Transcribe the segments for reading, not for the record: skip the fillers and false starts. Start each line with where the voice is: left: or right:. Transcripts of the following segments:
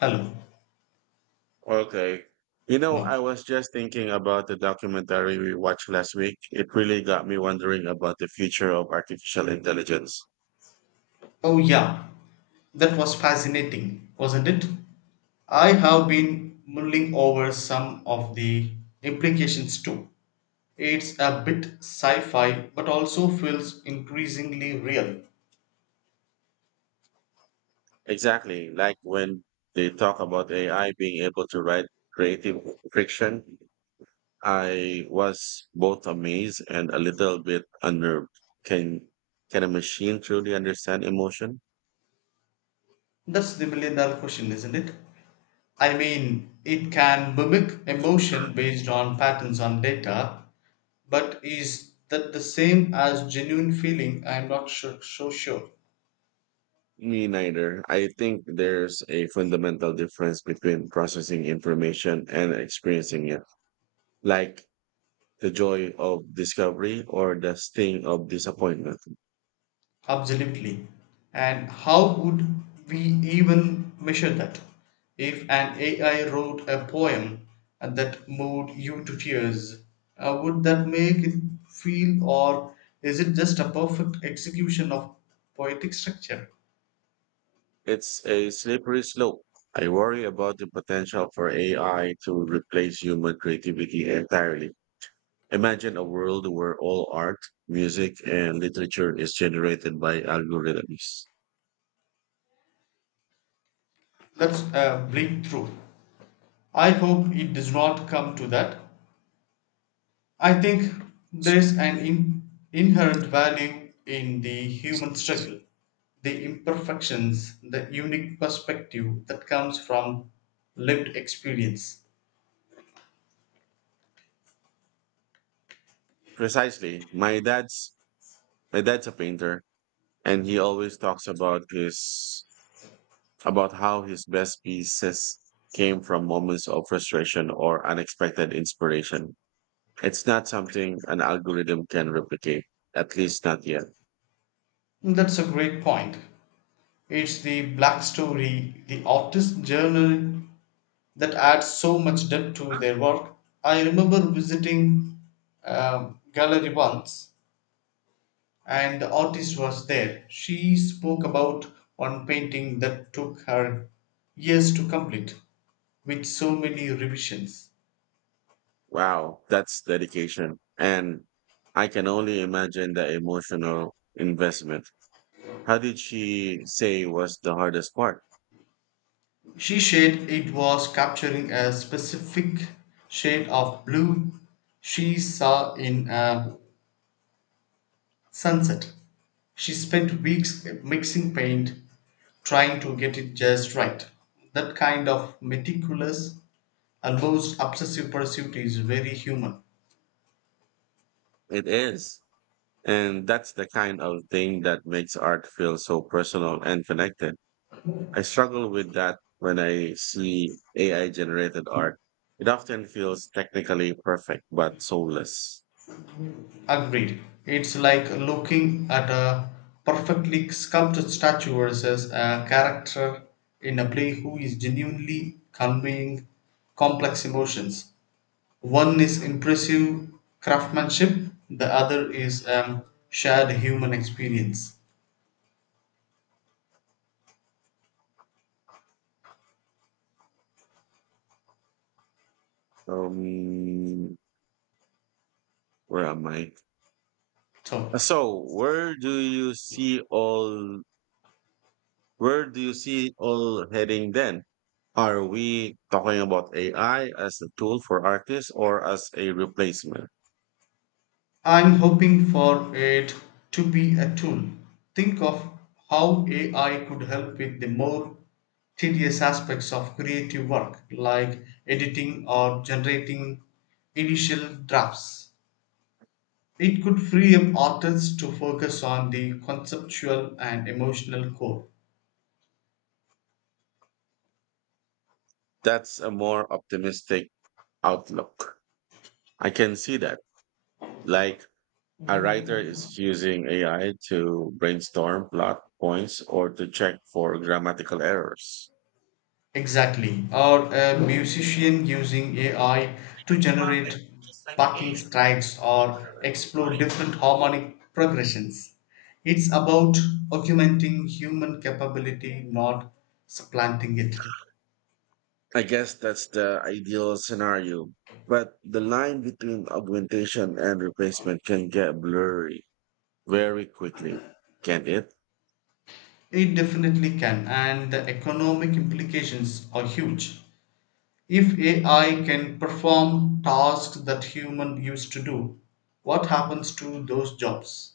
left: Hello,
right: Okay. You know,
left: Mark.
right: I was just thinking about the documentary we watched last week. It really got me wondering about the future of artificial intelligence.
left: Oh, yeah, that was fascinating, wasn't it? I have been mulling over some of the implications too. It's a bit sci fi, but also feels increasingly real.
right: Exactly, like when they talk about AI being able to write creative fiction, I was both amazed and a little bit unnerved. Can can a machine truly understand emotion?
left: That's the million dollar question, isn't it? I mean, it can mimic emotion based on patterns on data, but is that the same as genuine feeling? I'm not sure, so sure.
right: Me neither. I think there's a fundamental difference between processing information and experiencing it. Like the joy of discovery or the sting of disappointment.
left: Absolutely. And how would we even measure that? If an AI wrote a poem that moved you to tears, would that make it feel, or is it just a perfect execution of poetic structure?
right: It's a slippery slope. I worry about the potential for AI to replace human creativity entirely. Imagine a world where all art, music, and literature is generated by algorithms.
left: That's a bleak truth. I hope it does not come to that. I think there's an inherent value in the human struggle, the imperfections, the unique perspective that comes from lived experience.
right: Precisely. My dad's a painter and he always talks about his about how his best pieces came from moments of frustration or unexpected inspiration. It's not something an algorithm can replicate, at least not yet.
left: That's a great point. It's the black story, the artist journal that adds so much depth to their work. I remember visiting gallery once, and the artist was there. She spoke about one painting that took her years to complete, with so many revisions.
right: Wow, that's dedication. And I can only imagine the emotional investment. How did she say was the hardest part?
left: She said it was capturing a specific shade of blue she saw in a sunset. She spent weeks mixing paint, trying to get it just right. That kind of meticulous, almost obsessive pursuit is very human.
right: It is. And that's the kind of thing that makes art feel so personal and connected. I struggle with that when I see AI generated art. It often feels technically perfect, but soulless.
left: Agreed. It's like looking at a perfectly sculpted statue versus a character in a play who is genuinely conveying complex emotions. One is impressive craftsmanship, the other is a shared human experience.
right: Um, where am I?
left: So,
right: Uh, So where do you see all where do you see all heading then? Are we talking about AI as a tool for artists or as a replacement?
left: I'm hoping for it to be a tool. Think of how AI could help with the more tedious aspects of creative work, like editing or generating initial drafts. It could free up artists to focus on the conceptual and emotional core.
right: That's a more optimistic outlook. I can see that. Like a writer is using AI to brainstorm plot points or to check for grammatical errors.
left: Exactly. Or a musician using AI to
right: It's not that,
left: generate
right: just like
left: backing
right: me.
left: tracks or explore different harmonic progressions. It's about augmenting human capability, not supplanting it.
right: I guess that's the ideal scenario. But the line between augmentation and replacement can get blurry very quickly, can not it?
left: It definitely can, and the economic implications are huge. If AI can perform tasks that human used to do, what happens to those jobs?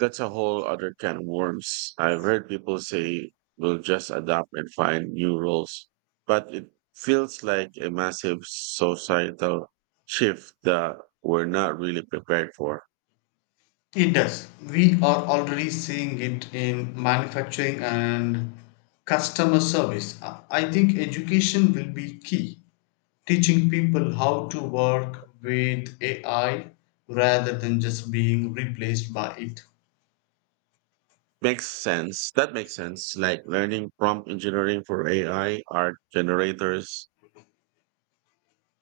right: That's a whole other can of worms. I've heard people say we'll just adapt and find new roles, but it feels like a massive societal shift that we're not really prepared for.
left: It does. We are already seeing it in manufacturing and customer service. I think education will be key. Teaching people how to work with AI rather than just being replaced by it.
right: Makes sense. That makes sense. Like learning prompt engineering for AI art generators.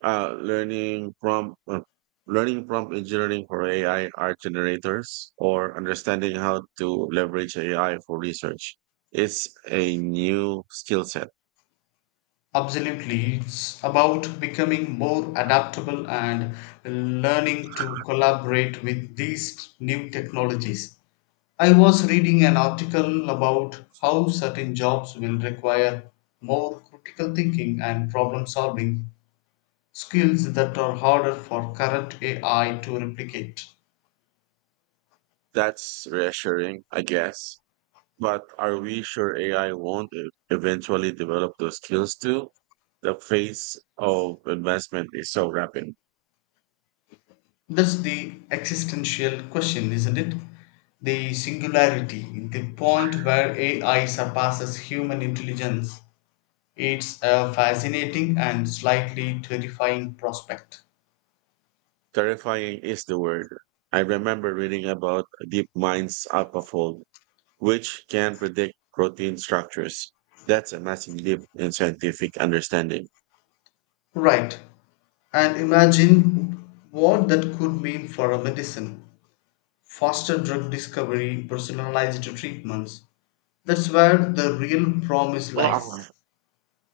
right: Uh, learning prompt, uh, Learning prompt engineering for AI art generators, or understanding how to leverage AI for research. It's a new skill set.
left: Absolutely. It's about becoming more adaptable and learning to collaborate with these new technologies. I was reading an article about how certain jobs will require more critical thinking and problem solving skills that are harder for current AI to replicate.
right: That's reassuring, I guess. But are we sure AI won't eventually develop those skills too? The pace of investment is so rapid.
left: That's the existential question, isn't it? The singularity, the point where AI surpasses human intelligence. It's a fascinating and slightly terrifying prospect.
right: Terrifying is the word. I remember reading about deep Mind's AlphaFold, which can predict protein structures. That's a massive leap in scientific understanding.
left: Right. And imagine what that could mean for a medicine. Faster drug discovery, personalized treatments. That's where the real promise
right: Ah,
left: lies,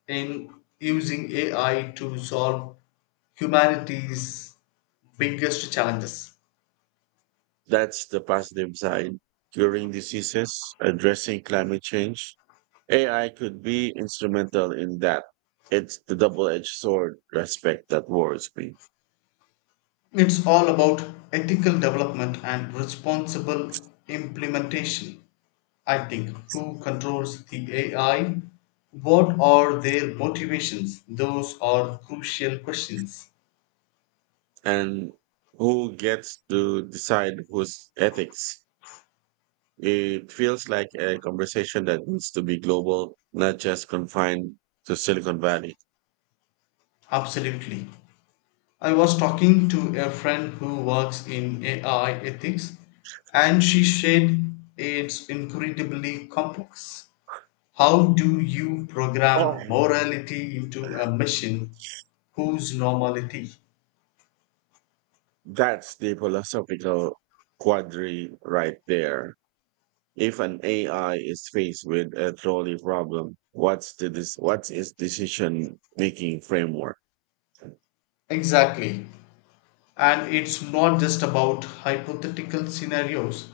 left: in using AI to solve humanity's biggest challenges.
right: that's the positive side. Curing diseases, addressing climate change, AI could be instrumental in that. It's the double-edged sword respect that worries me.
left: It's all about ethical development and responsible implementation. I think, who controls the AI? What are their motivations? Those are crucial questions.
right: And who gets to decide whose ethics? It feels like a conversation that needs to be global, not just confined to Silicon Valley.
left: Absolutely. I was talking to a friend who works in AI ethics, and she said it's incredibly complex. How do you program
right: Oh,
left: morality into a machine whose normality?
right: that's the philosophical quandary right there. If an AI is faced with a trolley problem, what's what's its decision making framework?
left: Exactly. And it's not just about hypothetical scenarios.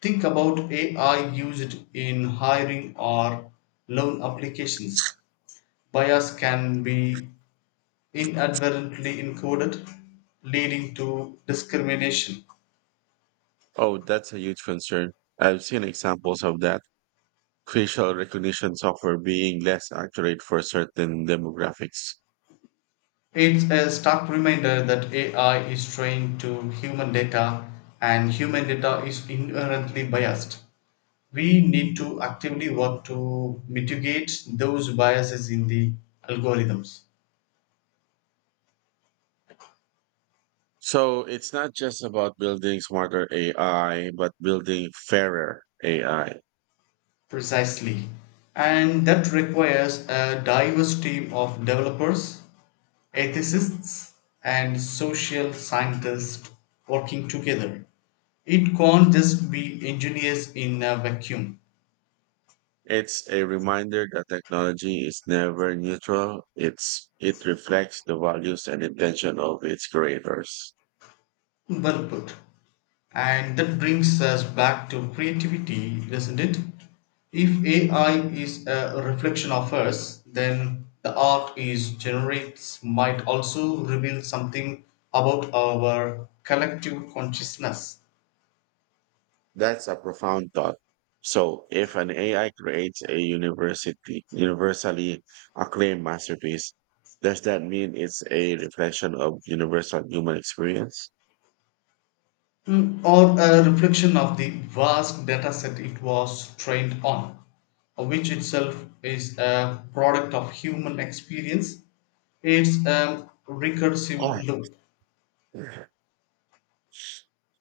left: Think about AI used in hiring or loan applications. Bias can be inadvertently encoded, leading to discrimination.
right: Oh, that's a huge concern. I've seen examples of that. Facial recognition software being less accurate for certain demographics.
left: It's a stark reminder that AI is trained to human data and human data is inherently biased. We need to actively work to mitigate those biases in the algorithms.
right: So it's not just about building smarter AI, but building fairer AI.
left: Precisely. And that requires a diverse team of developers, ethicists, and social scientists working together. It can't just be engineers in a vacuum.
right: It's a reminder that technology is never neutral. It reflects the values and intention of its creators.
left: Well put. And that brings us back to creativity, doesn't it? If AI is a reflection of us, then the art it generates might also reveal something about our collective consciousness.
right: That's a profound thought. So if an AI creates a university universally acclaimed masterpiece, does that mean it's a reflection of universal human experience?
left: Mm, or a reflection of the vast dataset it was trained on, which itself is a product of human experience. It's a recursive loop.
right: Yeah.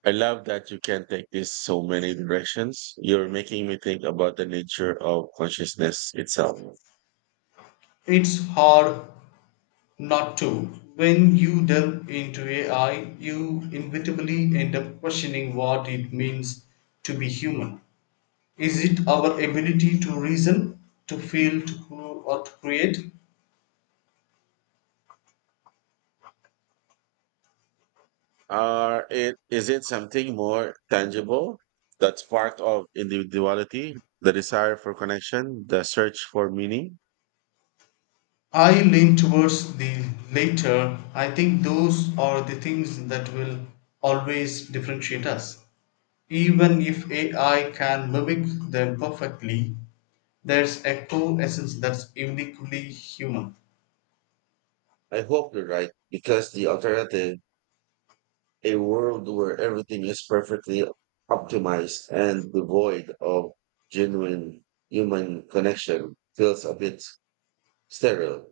right: I love that you can take this so many directions. You're making me think about the nature of consciousness itself.
left: It's hard not to. When you delve into AI, you inevitably end up questioning what it means to be human. Is it our ability to reason, to feel, to or to create?
right: Are it Is it something more tangible? That spark of individuality, the desire for connection, the search for meaning.
left: I lean towards the later. I think those are the things that will always differentiate us. Even if AI can mimic them perfectly, there's a core essence that's uniquely human.
right: I hope you're right, because the alternative, a world where everything is perfectly optimized and devoid of genuine human connection, feels a bit sterile.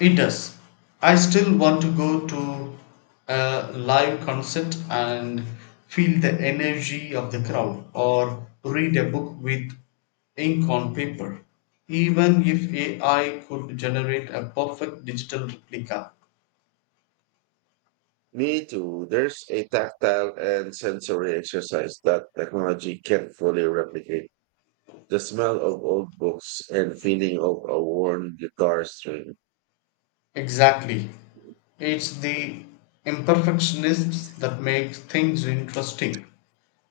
left: It does. I still want to go to a live concert and feel the energy of the crowd, or read a book with ink on paper, even if AI could generate a perfect digital replica.
right: Me too. There's a tactile and sensory exercise that technology can't fully replicate. The smell of old books and feeling of a worn guitar string.
left: Exactly. It's the imperfectionists that make things interesting.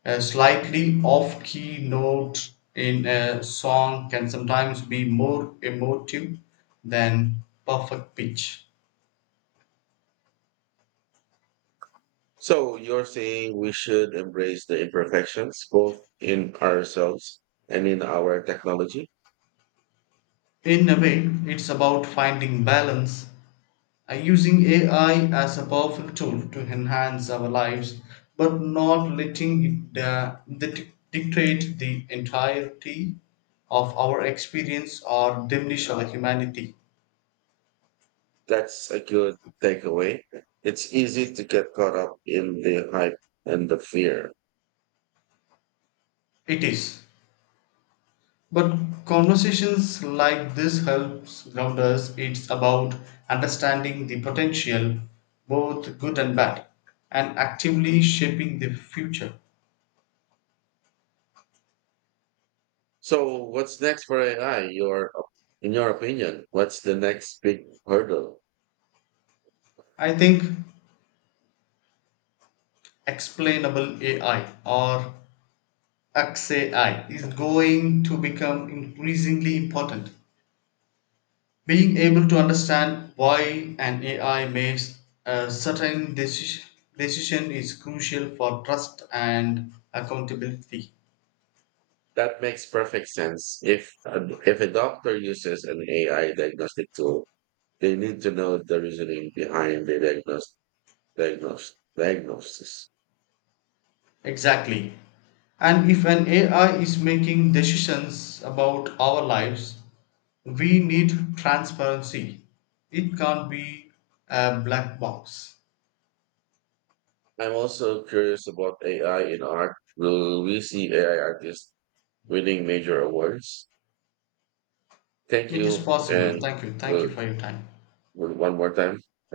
left: A slightly off key note in a song can sometimes be more emotive than perfect pitch.
right: So you're saying we should embrace the imperfections both in ourselves and in our technology?
left: In a way, it's about finding balance, using AI as a powerful tool to enhance our lives, but not letting it dictate the entirety of our experience or diminish our humanity.
right: That's a good takeaway. It's easy to get caught up in the hype and the fear.
left: It is. But conversations like this helps ground us. It's about understanding the potential, both good and bad, and actively shaping the future.
right: So what's next for AI? Your In your opinion, what's the next big hurdle?
left: I think explainable AI, or XAI, is going to become increasingly important. Being able to understand why an AI makes a certain decision is crucial for trust and accountability.
right: That makes perfect sense. If a doctor uses an AI diagnostic tool, they need to know the reasoning behind the diagnosis.
left: Exactly. And if an AI is making decisions about our lives, we need transparency. It can't be a black box.
right: I'm also curious about AI in art. Will we see AI artists winning major awards? Thank
left: It is
right: you,
left: possible.
right: and
left: Thank you. Thank
right: uh,
left: you for your time.
right: one more time.